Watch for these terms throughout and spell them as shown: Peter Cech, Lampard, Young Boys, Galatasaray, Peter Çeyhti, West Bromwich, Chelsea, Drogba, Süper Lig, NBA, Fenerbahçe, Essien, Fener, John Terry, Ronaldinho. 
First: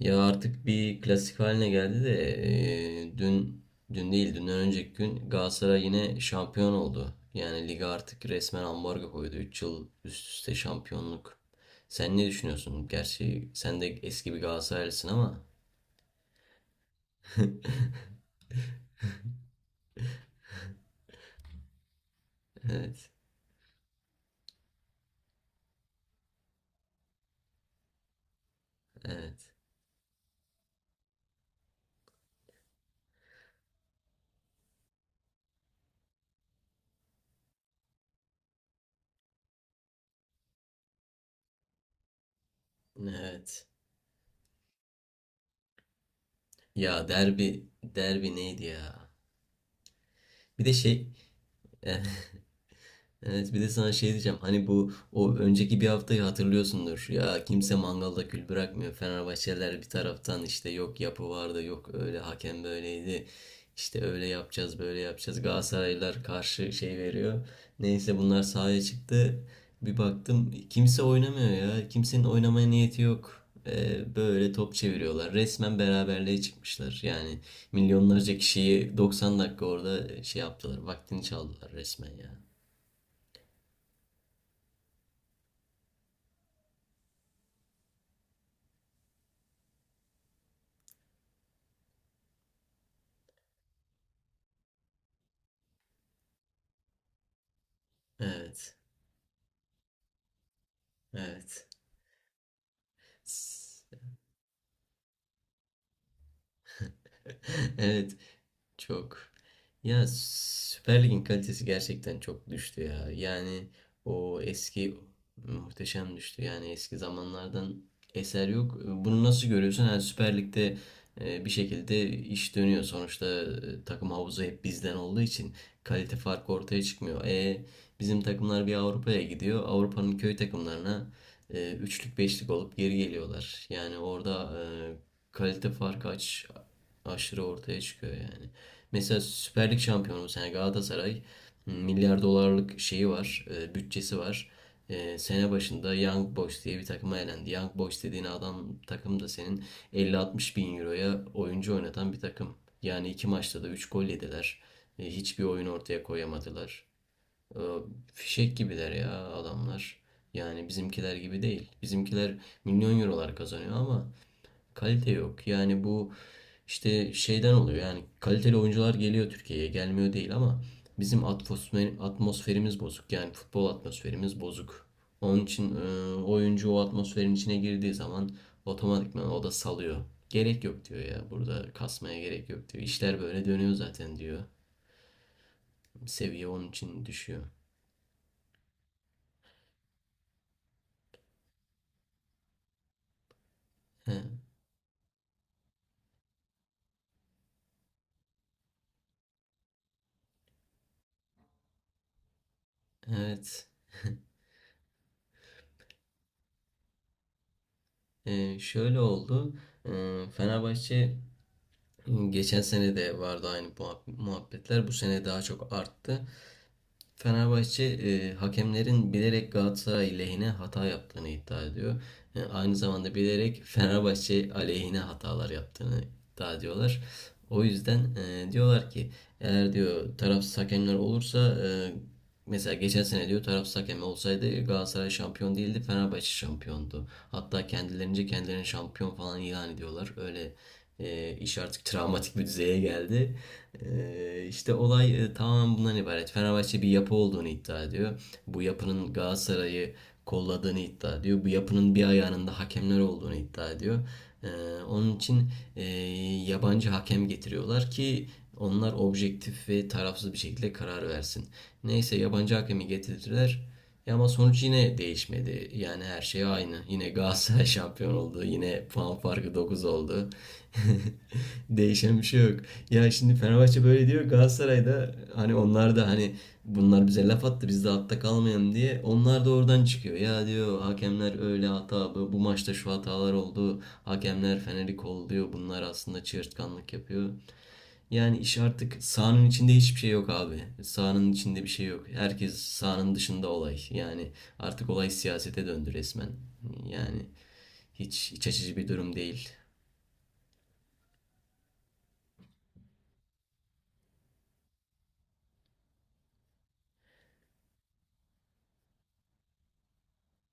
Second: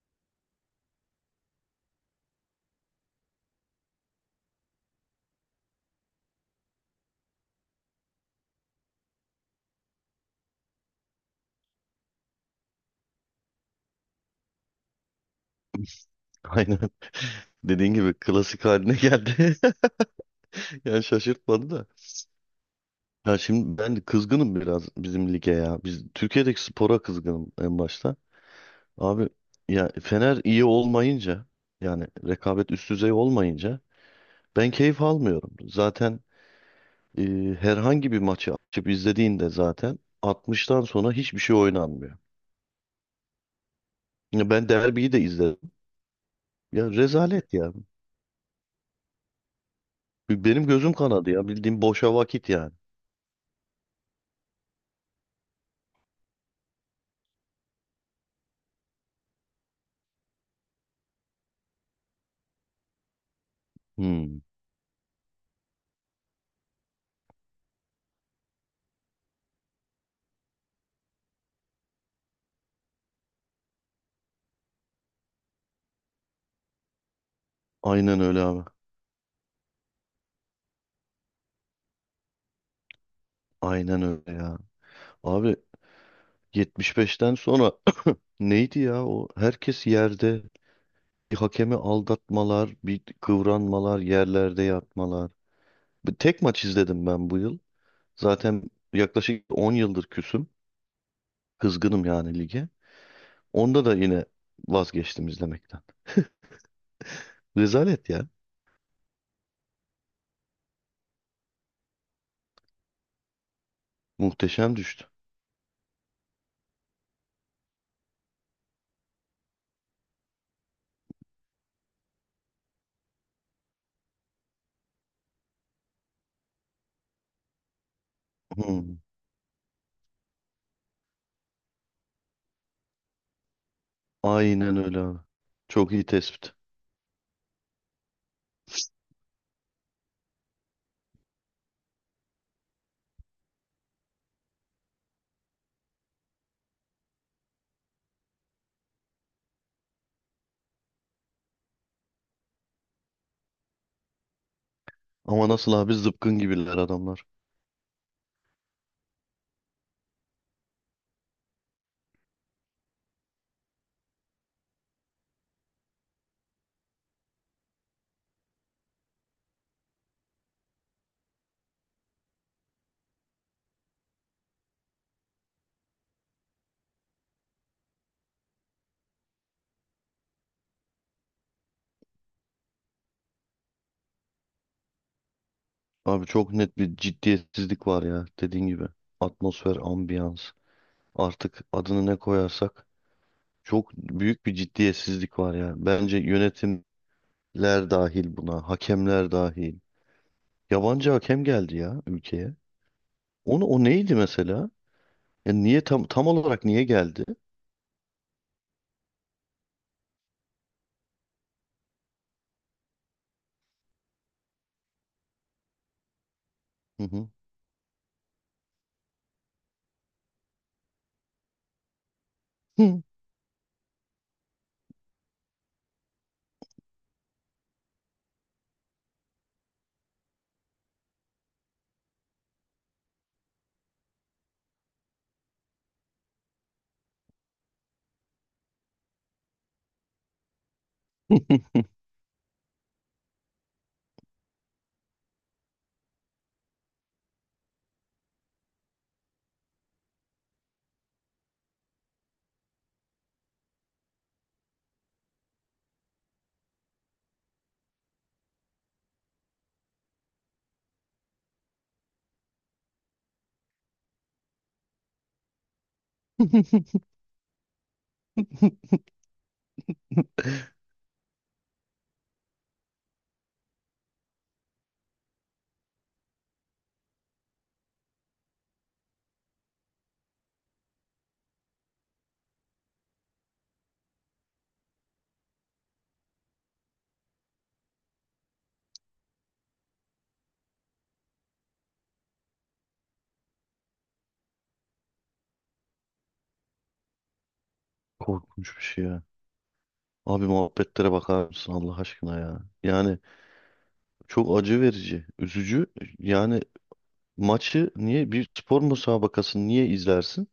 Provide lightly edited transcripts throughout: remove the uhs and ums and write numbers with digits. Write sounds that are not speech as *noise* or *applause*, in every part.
Ya artık bir klasik haline geldi de e, dün dün değil dünden önceki gün Galatasaray yine şampiyon oldu. Yani lige artık resmen ambargo koydu. Üç yıl üst üste şampiyonluk. Sen ne düşünüyorsun? Gerçi sen de eski bir Galatasaraylısın ama. Aynen dediğin gibi *laughs* klasik haline geldi. *laughs* Yani şaşırtmadı da. Evet, Ya şimdi ben kızgınım biraz bizim lige ya. Biz Türkiye'deki spora kızgınım en başta. Abi evet, ya Fener iyi olmayınca, yani rekabet üst düzey olmayınca ben keyif almıyorum. Zaten e, herhangi bir maçı açıp izlediğinde zaten 60'tan sonra hiçbir şey oynanmıyor. evet. Ya ben derbiyi de izledim. Ya Ya rezalet derbi, ya. derbi neydi ya? Bir Benim de gözüm şey, kanadı ya. Bildiğim boşa vakit yani. Evet, bir de sana şey diyeceğim. Hani bu o önceki bir haftayı hatırlıyorsundur. Ya kimse mangalda kül bırakmıyor. Fenerbahçeliler bir taraftan işte yok yapı vardı, yok öyle hakem böyleydi. İşte öyle Hmm. yapacağız, böyle yapacağız. Galatasaraylılar karşı şey veriyor. Neyse bunlar sahaya çıktı. Bir baktım kimse oynamıyor ya. Kimsenin oynamaya niyeti yok. Böyle top çeviriyorlar. Resmen beraberliğe çıkmışlar. Yani Aynen milyonlarca öyle abi. kişiyi 90 dakika orada şey yaptılar. Vaktini çaldılar resmen ya. Aynen öyle ya. Abi 75'ten sonra *clears throat* neydi ya o? Herkes yerde. Bir hakemi aldatmalar, bir kıvranmalar, yerlerde yatmalar. Bir tek maç izledim ben bu yıl. Zaten Evet. yaklaşık 10 yıldır küsüm. Evet. Kızgınım yani lige. Onda da yine vazgeçtim izlemekten. *laughs* Rezalet Evet. ya. Çok. Ya Süper Lig'in kalitesi gerçekten çok düştü ya. Yani o Muhteşem eski düştü. muhteşem düştü. Yani eski zamanlardan eser yok. Bunu nasıl görüyorsun? Yani Süper Lig'de bir şekilde iş dönüyor. Sonuçta takım havuzu hep bizden olduğu için kalite farkı ortaya çıkmıyor. Bizim takımlar bir Hmm. Avrupa'ya gidiyor. Avrupa'nın köy takımlarına üçlük beşlik olup geri geliyorlar. Yani orada Aynen öyle abi. kalite Çok iyi farkı tespit. aşırı ortaya çıkıyor yani. Mesela Süper Lig şampiyonu bu sene Galatasaray milyar dolarlık şeyi var, bütçesi var. Sene başında Young Boys diye bir takıma elendi. Young Boys dediğin adam takım da senin 50-60 bin euroya oyuncu oynatan bir takım. Yani iki maçta da 3 gol yediler. Hiçbir Ama oyun nasıl abi, ortaya zıpkın gibiler koyamadılar. adamlar. E, fişek gibiler ya adamlar. Yani bizimkiler gibi değil. Bizimkiler milyon eurolar kazanıyor ama kalite yok. Yani bu işte şeyden oluyor. Yani kaliteli oyuncular geliyor Türkiye'ye. Gelmiyor değil ama bizim atmosfer, atmosferimiz bozuk. Yani futbol atmosferimiz bozuk. Onun için oyuncu o atmosferin içine girdiği zaman otomatikman o da salıyor. Gerek yok diyor ya. Burada kasmaya gerek yok diyor. İşler böyle dönüyor zaten diyor. Abi Seviye çok onun net bir için düşüyor. ciddiyetsizlik var ya, dediğin gibi. Atmosfer, ambiyans, artık adını ne koyarsak, çok He, büyük bir ciddiyetsizlik var ya. Bence yönetimler dahil buna, hakemler dahil. Yabancı hakem geldi ya ülkeye. Onu, evet. o neydi mesela? Ya niye tam olarak niye geldi? Şöyle oldu. E, Fenerbahçe geçen sene de vardı aynı muhabbetler. Bu sene daha çok arttı. Hı hı. Fenerbahçe hakemlerin bilerek Galatasaray lehine hata yaptığını iddia ediyor. Aynı Hı. zamanda bilerek Fenerbahçe aleyhine hatalar yaptığını iddia ediyorlar. O yüzden diyorlar ki eğer diyor tarafsız hakemler olursa mesela geçen sene diyor tarafsız hakem olsaydı Galatasaray şampiyon değildi, Fenerbahçe şampiyondu. Hatta kendilerince kendilerini şampiyon falan ilan ediyorlar. Öyle iş artık travmatik bir düzeye geldi. İşte olay tamamen bundan ibaret. Fenerbahçe bir yapı olduğunu iddia ediyor. Bu yapının Galatasaray'ı kolladığını iddia ediyor. Bu yapının bir ayağının da hakemler olduğunu iddia ediyor. E, onun için e, yabancı hakem getiriyorlar ki onlar objektif ve tarafsız bir şekilde karar versin. Neyse yabancı hakemi getirdiler. Ya ama sonuç yine değişmedi. Yani her şey aynı. *laughs* Yine Galatasaray şampiyon oldu. Yine puan farkı 9 oldu. *laughs* Değişen bir şey yok. Ya şimdi Fenerbahçe böyle diyor. Galatasaray da hani, onlar da hani bunlar bize laf attı. Biz de altta kalmayalım diye. Onlar da oradan çıkıyor. Ya diyor hakemler öyle hata. Bu maçta şu hatalar oldu. Hakemler Fener'i kolluyor. Bunlar aslında çığırtkanlık yapıyor. Yani iş artık sahanın içinde hiçbir şey yok abi. Sahanın içinde bir şey yok. Herkes sahanın dışında olay. Yani artık olay siyasete döndü resmen. Yani hiç iç açıcı Korkunç bir bir şey durum ya. değil. Abi, muhabbetlere bakar mısın Allah aşkına ya? Yani çok acı verici, üzücü. Yani maçı niye, bir spor müsabakasını niye izlersin?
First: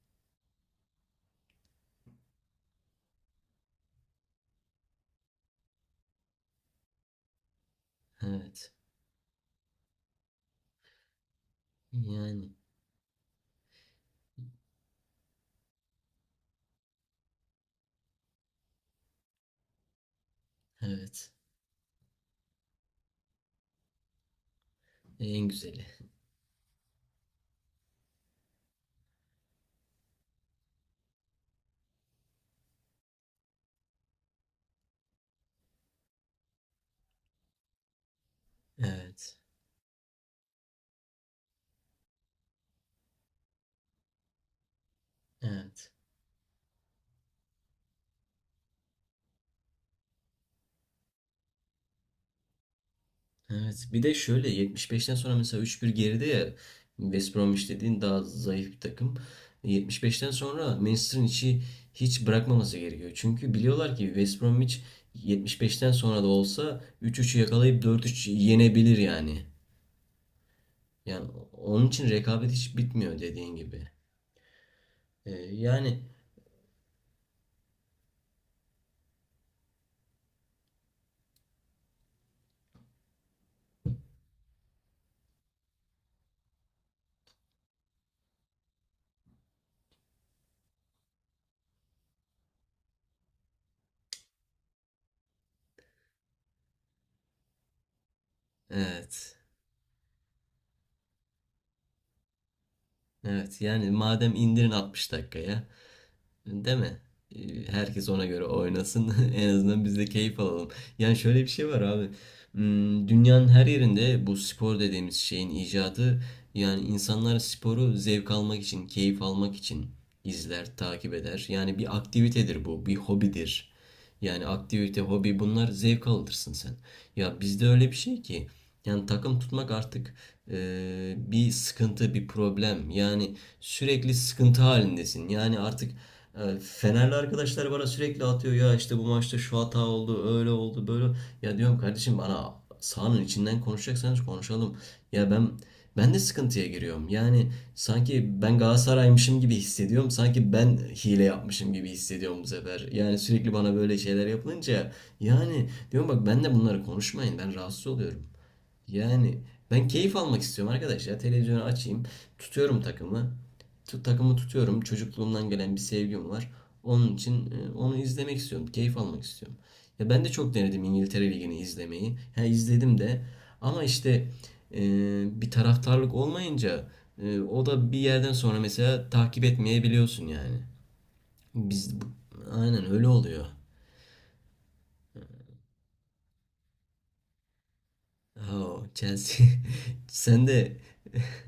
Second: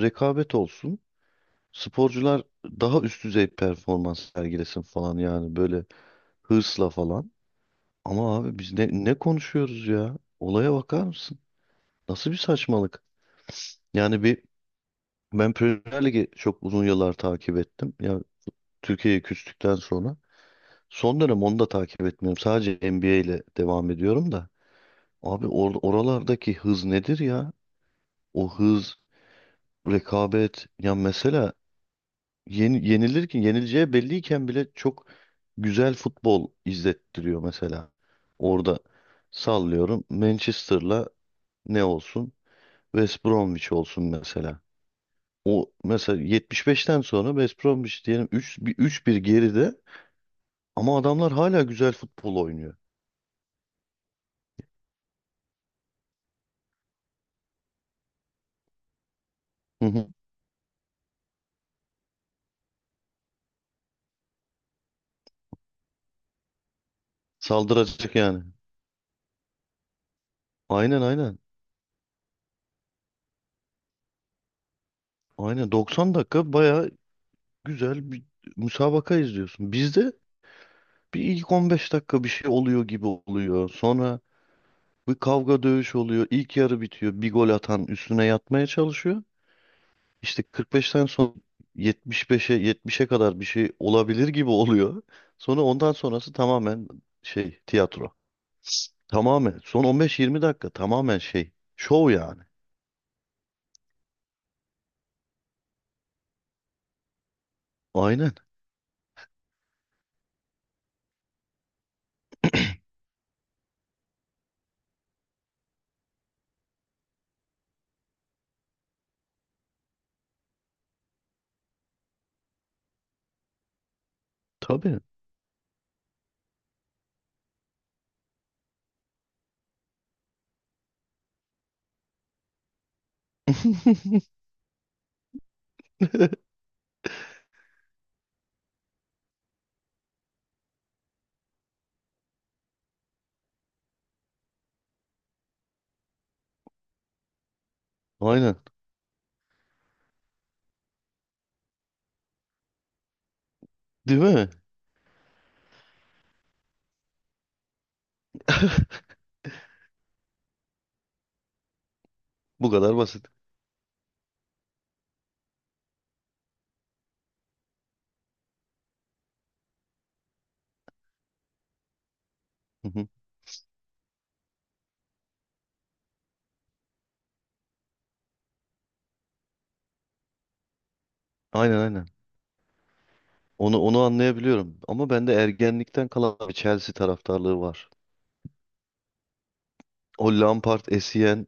Rekabet olsun. Sporcular daha üst düzey performans sergilesin falan, yani böyle hırsla falan. Ama abi biz Evet. ne konuşuyoruz ya? Olaya bakar mısın? Nasıl bir Yani saçmalık? Yani bir, ben Premier Lig'i çok uzun yıllar takip ettim. Ya Türkiye'ye küstükten sonra. Son evet. dönem onu da takip etmiyorum. Sadece NBA ile devam ediyorum da. Abi, En güzeli. oralardaki hız nedir ya? O hız, rekabet. Ya mesela yenilirken, yenileceği belliyken bile çok güzel futbol izlettiriyor mesela. Orada Evet. sallıyorum, Manchester'la ne olsun? West Bromwich olsun mesela. O Evet. mesela 75'ten sonra West Bromwich diyelim 3 bir, 3-1 geride ama adamlar hala güzel futbol oynuyor. Evet. Bir de şöyle 75'ten sonra mesela 3-1 geride ya, West Bromwich dediğin daha zayıf bir takım. Hı hı. 75'ten sonra Manchester'ın içi hiç bırakmaması gerekiyor. Çünkü biliyorlar ki West Bromwich 75'ten sonra da olsa 3-3'ü yakalayıp Saldıracak 4-3 yani. yenebilir yani. Aynen Yani aynen. onun için rekabet hiç bitmiyor dediğin gibi. Aynen Yani 90 dakika bayağı güzel bir müsabaka izliyorsun. Bizde bir ilk 15 dakika bir şey oluyor gibi oluyor. Sonra bir kavga dövüş oluyor. İlk yarı bitiyor. Bir gol atan üstüne yatmaya çalışıyor. İşte 45'ten sonra 75'e 70'e kadar bir şey olabilir gibi oluyor. Sonra ondan sonrası tamamen şey, tiyatro. evet. Tamamen son 15-20 dakika tamamen şey, şov yani. Evet yani madem indirin 60 dakikaya, değil mi? Herkes ona Aynen. göre oynasın. *laughs* En azından biz de keyif alalım. Yani şöyle bir şey var abi. Dünyanın her yerinde bu spor dediğimiz şeyin icadı, yani insanlar sporu zevk almak için, keyif almak için izler, takip eder. Yani bir aktivitedir bu, bir hobidir. Yani Tabii. aktivite, hobi bunlar zevk alırsın sen. Ya bizde öyle bir şey ki yani takım tutmak artık bir sıkıntı, bir problem. Yani sürekli *laughs* sıkıntı halindesin. Yani artık Fenerli arkadaşlar bana sürekli atıyor ya işte bu maçta şu hata oldu, öyle oldu, böyle. Ya diyorum kardeşim bana sahanın içinden konuşacaksanız konuşalım. Ya ben de sıkıntıya giriyorum. Yani sanki Aynen. ben Galatasaray'mışım gibi hissediyorum. Sanki ben hile yapmışım gibi hissediyorum bu sefer. Yani sürekli bana böyle Değil şeyler mi? yapılınca yani diyorum bak ben de bunları konuşmayın. Ben rahatsız oluyorum. *laughs* Yani ben keyif almak istiyorum arkadaş ya. Televizyonu açayım. Bu Tutuyorum kadar basit. takımı. Takımı tutuyorum. Çocukluğumdan gelen bir sevgim var. Onun için onu izlemek istiyorum. Keyif almak istiyorum. Ya ben de çok denedim İngiltere Ligi'ni izlemeyi. Ha, Hı izledim hı. de. Ama işte e, bir taraftarlık olmayınca o da bir yerden sonra mesela takip etmeyebiliyorsun yani. Aynen Biz bu- aynen. aynen öyle oluyor. Onu anlayabiliyorum. Ama bende ergenlikten kalan bir Chelsea taraftarlığı var. Ha, o Chelsea. *laughs* O Sen de Lampard, Essien,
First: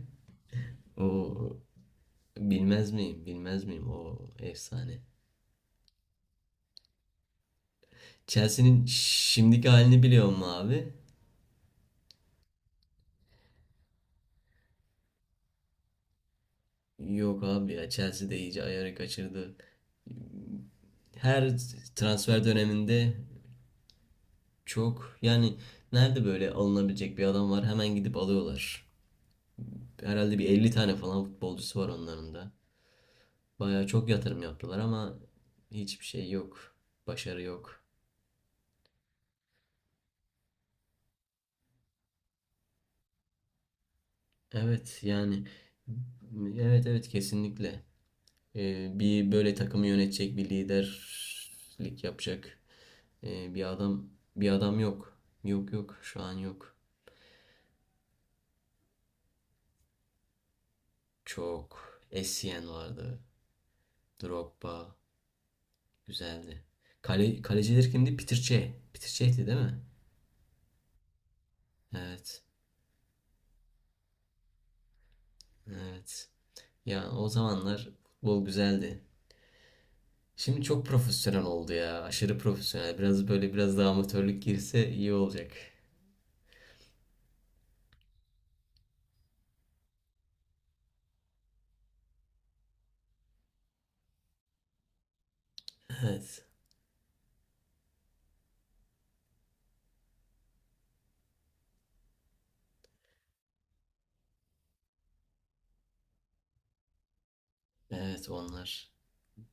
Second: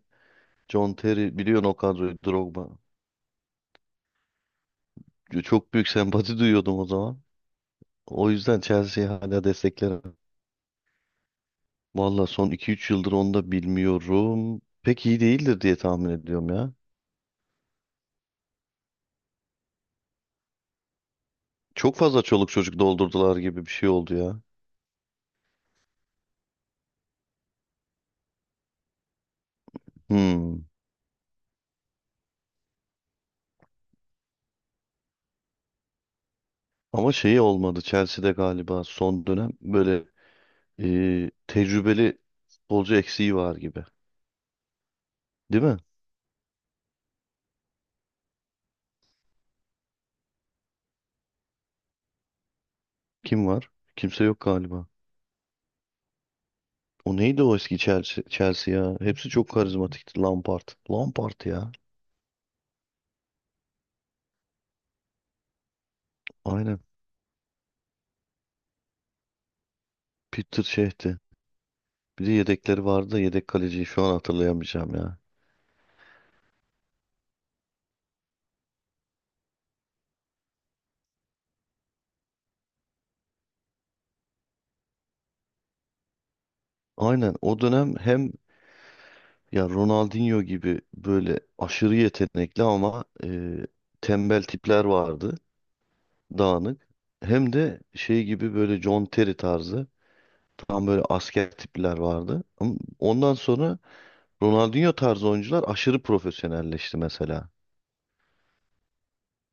John Terry, o biliyorsun o kadroyu, Drogba. Bilmez miyim? Bilmez miyim? O efsane. Çok büyük sempati duyuyordum o zaman. O yüzden Chelsea'nin Chelsea'yi hala şimdiki halini desteklerim. biliyor mu abi? Valla son iki üç yıldır onu da bilmiyorum. Pek iyi değildir diye tahmin ediyorum ya. Yok abi ya, Chelsea de iyice ayarı kaçırdı. Her Çok fazla transfer çoluk çocuk döneminde doldurdular gibi bir şey oldu ya. çok yani nerede böyle alınabilecek bir adam var hemen gidip alıyorlar. Herhalde bir Hmm. 50 tane falan futbolcusu var onların da. Bayağı çok yatırım yaptılar ama hiçbir şey yok. Ama Başarı şeyi olmadı yok. Chelsea'de galiba son dönem böyle, tecrübeli futbolcu eksiği var gibi. Evet yani Değil mi? evet, evet kesinlikle. Bir böyle takımı yönetecek, bir liderlik yapacak Kim ee, bir var? adam Kimse yok bir adam galiba. yok. Yok yok, şu an yok. O neydi o eski Chelsea ya? Hepsi çok karizmatikti. Lampard. Lampard ya. Çok. Essien vardı. Drogba güzeldi. Aynen. Kale, kaleciler kimdi? Peter Cech. Peter Cech'ti değil mi? Peter şeyhti. Bir de Evet. yedekleri vardı da yedek kaleciyi şu an hatırlayamayacağım ya. Evet. Ya o zamanlar futbol güzeldi. Şimdi çok profesyonel oldu ya. Aşırı profesyonel. Biraz böyle biraz daha amatörlük girse iyi olacak. Aynen o dönem hem, ya Ronaldinho gibi böyle aşırı yetenekli ama tembel tipler vardı. Evet. Dağınık. Hem de şey gibi, böyle John Terry tarzı tam böyle asker tipler vardı. Ama ondan sonra Ronaldinho tarzı oyuncular aşırı profesyonelleşti mesela. Evet onlar.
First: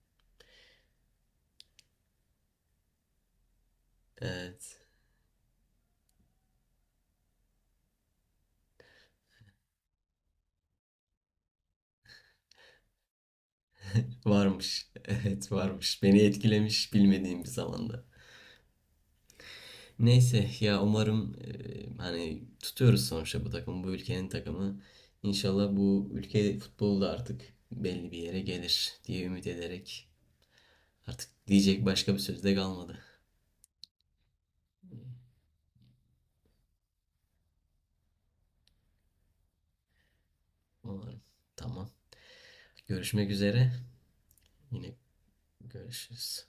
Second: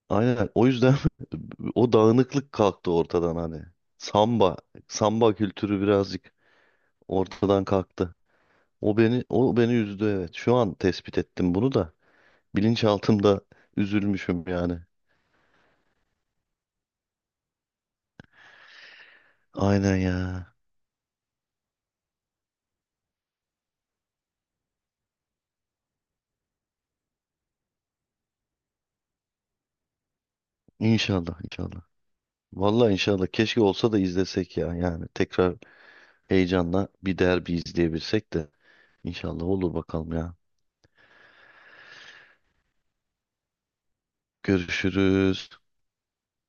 Aynen, o yüzden *laughs* o dağınıklık kalktı ortadan hani. Samba, Evet. samba kültürü birazcık ortadan kalktı. O beni üzdü, evet. Şu an tespit ettim bunu da. Bilinçaltımda üzülmüşüm yani. Varmış. *laughs* Evet varmış. Beni etkilemiş bilmediğim bir zamanda. Aynen Neyse ya. ya, umarım hani tutuyoruz sonuçta bu takımı. Bu ülkenin takımı. İnşallah bu ülke futbolu da artık belli bir yere gelir diye ümit ederek, artık İnşallah inşallah. diyecek başka bir söz de Vallahi kalmadı. inşallah, keşke olsa da izlesek ya. Yani tekrar heyecanla bir derbi izleyebilsek de. İnşallah olur bakalım ya. Umarım. Tamam. Görüşmek üzere. Yine Görüşürüz. görüşürüz.